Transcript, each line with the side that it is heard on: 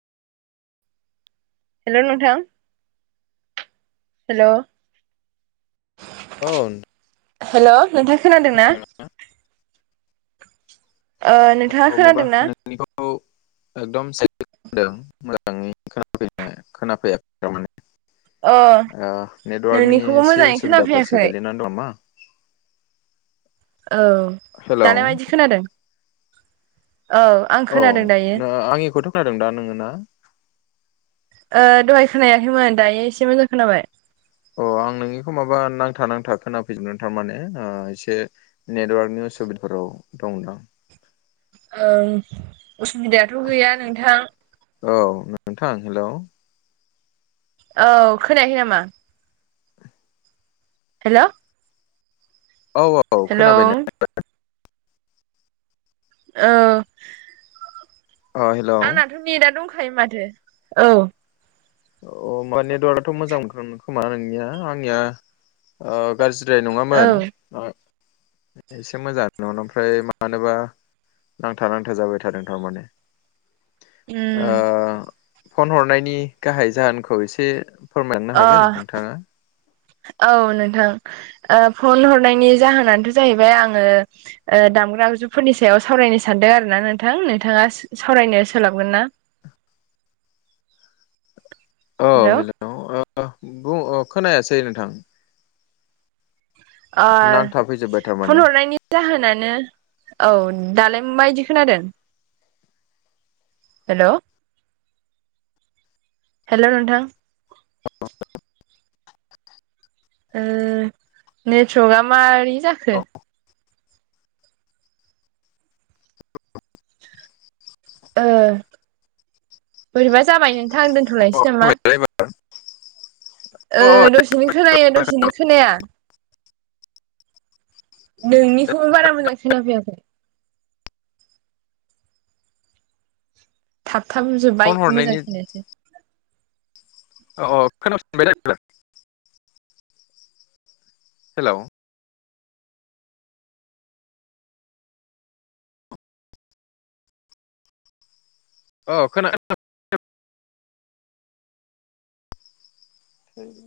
right: हेल' नोंथां हेल'
left: औ
right: हेल' नोंथां खोनादों ना? ओ नोंथाङा
left: अ माबा
right: खोनादों ना
left: नों [unintelligible] ओ
right: अ
left: नेटवार्कनि
right: नोंनिखौबो
left: एसे
right: मोजाङै
left: उसुबिदाफोरसो
right: खोनाफैयाखै
left: गोलैनानै दं नामा?
right: औ
left: हेलौ
right: दालाय मायदि खोनादों औ आं
left: औ
right: खोनादों दायो
left: आंनिखौथ' खोनादों दा नोंना
right: ओ दहाय खोनायाखैमोन दायो एसे मोजां खोनाबाय
left: अ आं नोंनिखौ माबा नांथा नांथा खोनाफैजोबगोन थारमाने ओ एसे नेटवार्कनि उसुबिदाफोराव दं दां
right: ओ उसुबिदायाथ' गैया नोंथां
left: औ नोंथां हेलौ
right: औ खोनायाखै नामा? हेल'
left: औ औ खोनाबाय ना
right: ओ
left: अ हेलौ
right: आंनाथ' नेदा दंखायो माथो औ
left: अ मा नेटवार्कआथ' मोजां मोनखागोन खोमा नोंनिया आंनिया ओ गारज्रि बद्राय
right: औ
left: नङामोन एसे मोजां ओमफ्राय मानोबा नांथा नांथा जाबाय थादों थारमाने
right: उम
left: ओ फन हरनायनि गाहाय जाहोनखौ एसे फोरमायनो हागोन
right: अ
left: नोंथाङा
right: औ नोंथां फन ओ हरनायनि जाहोनानोथ' जाहैबाय आङो ओ दामग्रा आगजुफोरनि सायाव सावरायनो सानदों आरो ना नोंथां नोंथाङा सावरायनो सोलाबगोन ना
left: औ हेलौ ओ बुं अ खोनायासै नोंथां
right: ओ
left: नांथा फैजोब्बाय थारमाने
right: फन हरनायनि जाहोनानो औ दालाय माबायदि खोनादों हेलौ हेलौ नों ओ नेटवर्कआ मारै जाखो
left: अ
right: ओ बोरैबा जाबाय नोंथां आं
left: अ
right: दोन्थ'लायनोसै नामा
left: [unintelligible]
right: ओ दसेनो खोनायो दसेनो खोनाया नोंनिखौबो बारा मोजां खोना फैयाखै
left: फन
right: थाबजोब्बाय
left: हरनायनि
right: मोजां खोनायासै
left: अ अ खोनाफिनबाय ना‌ एबारो हेलौ अ खोनादों उम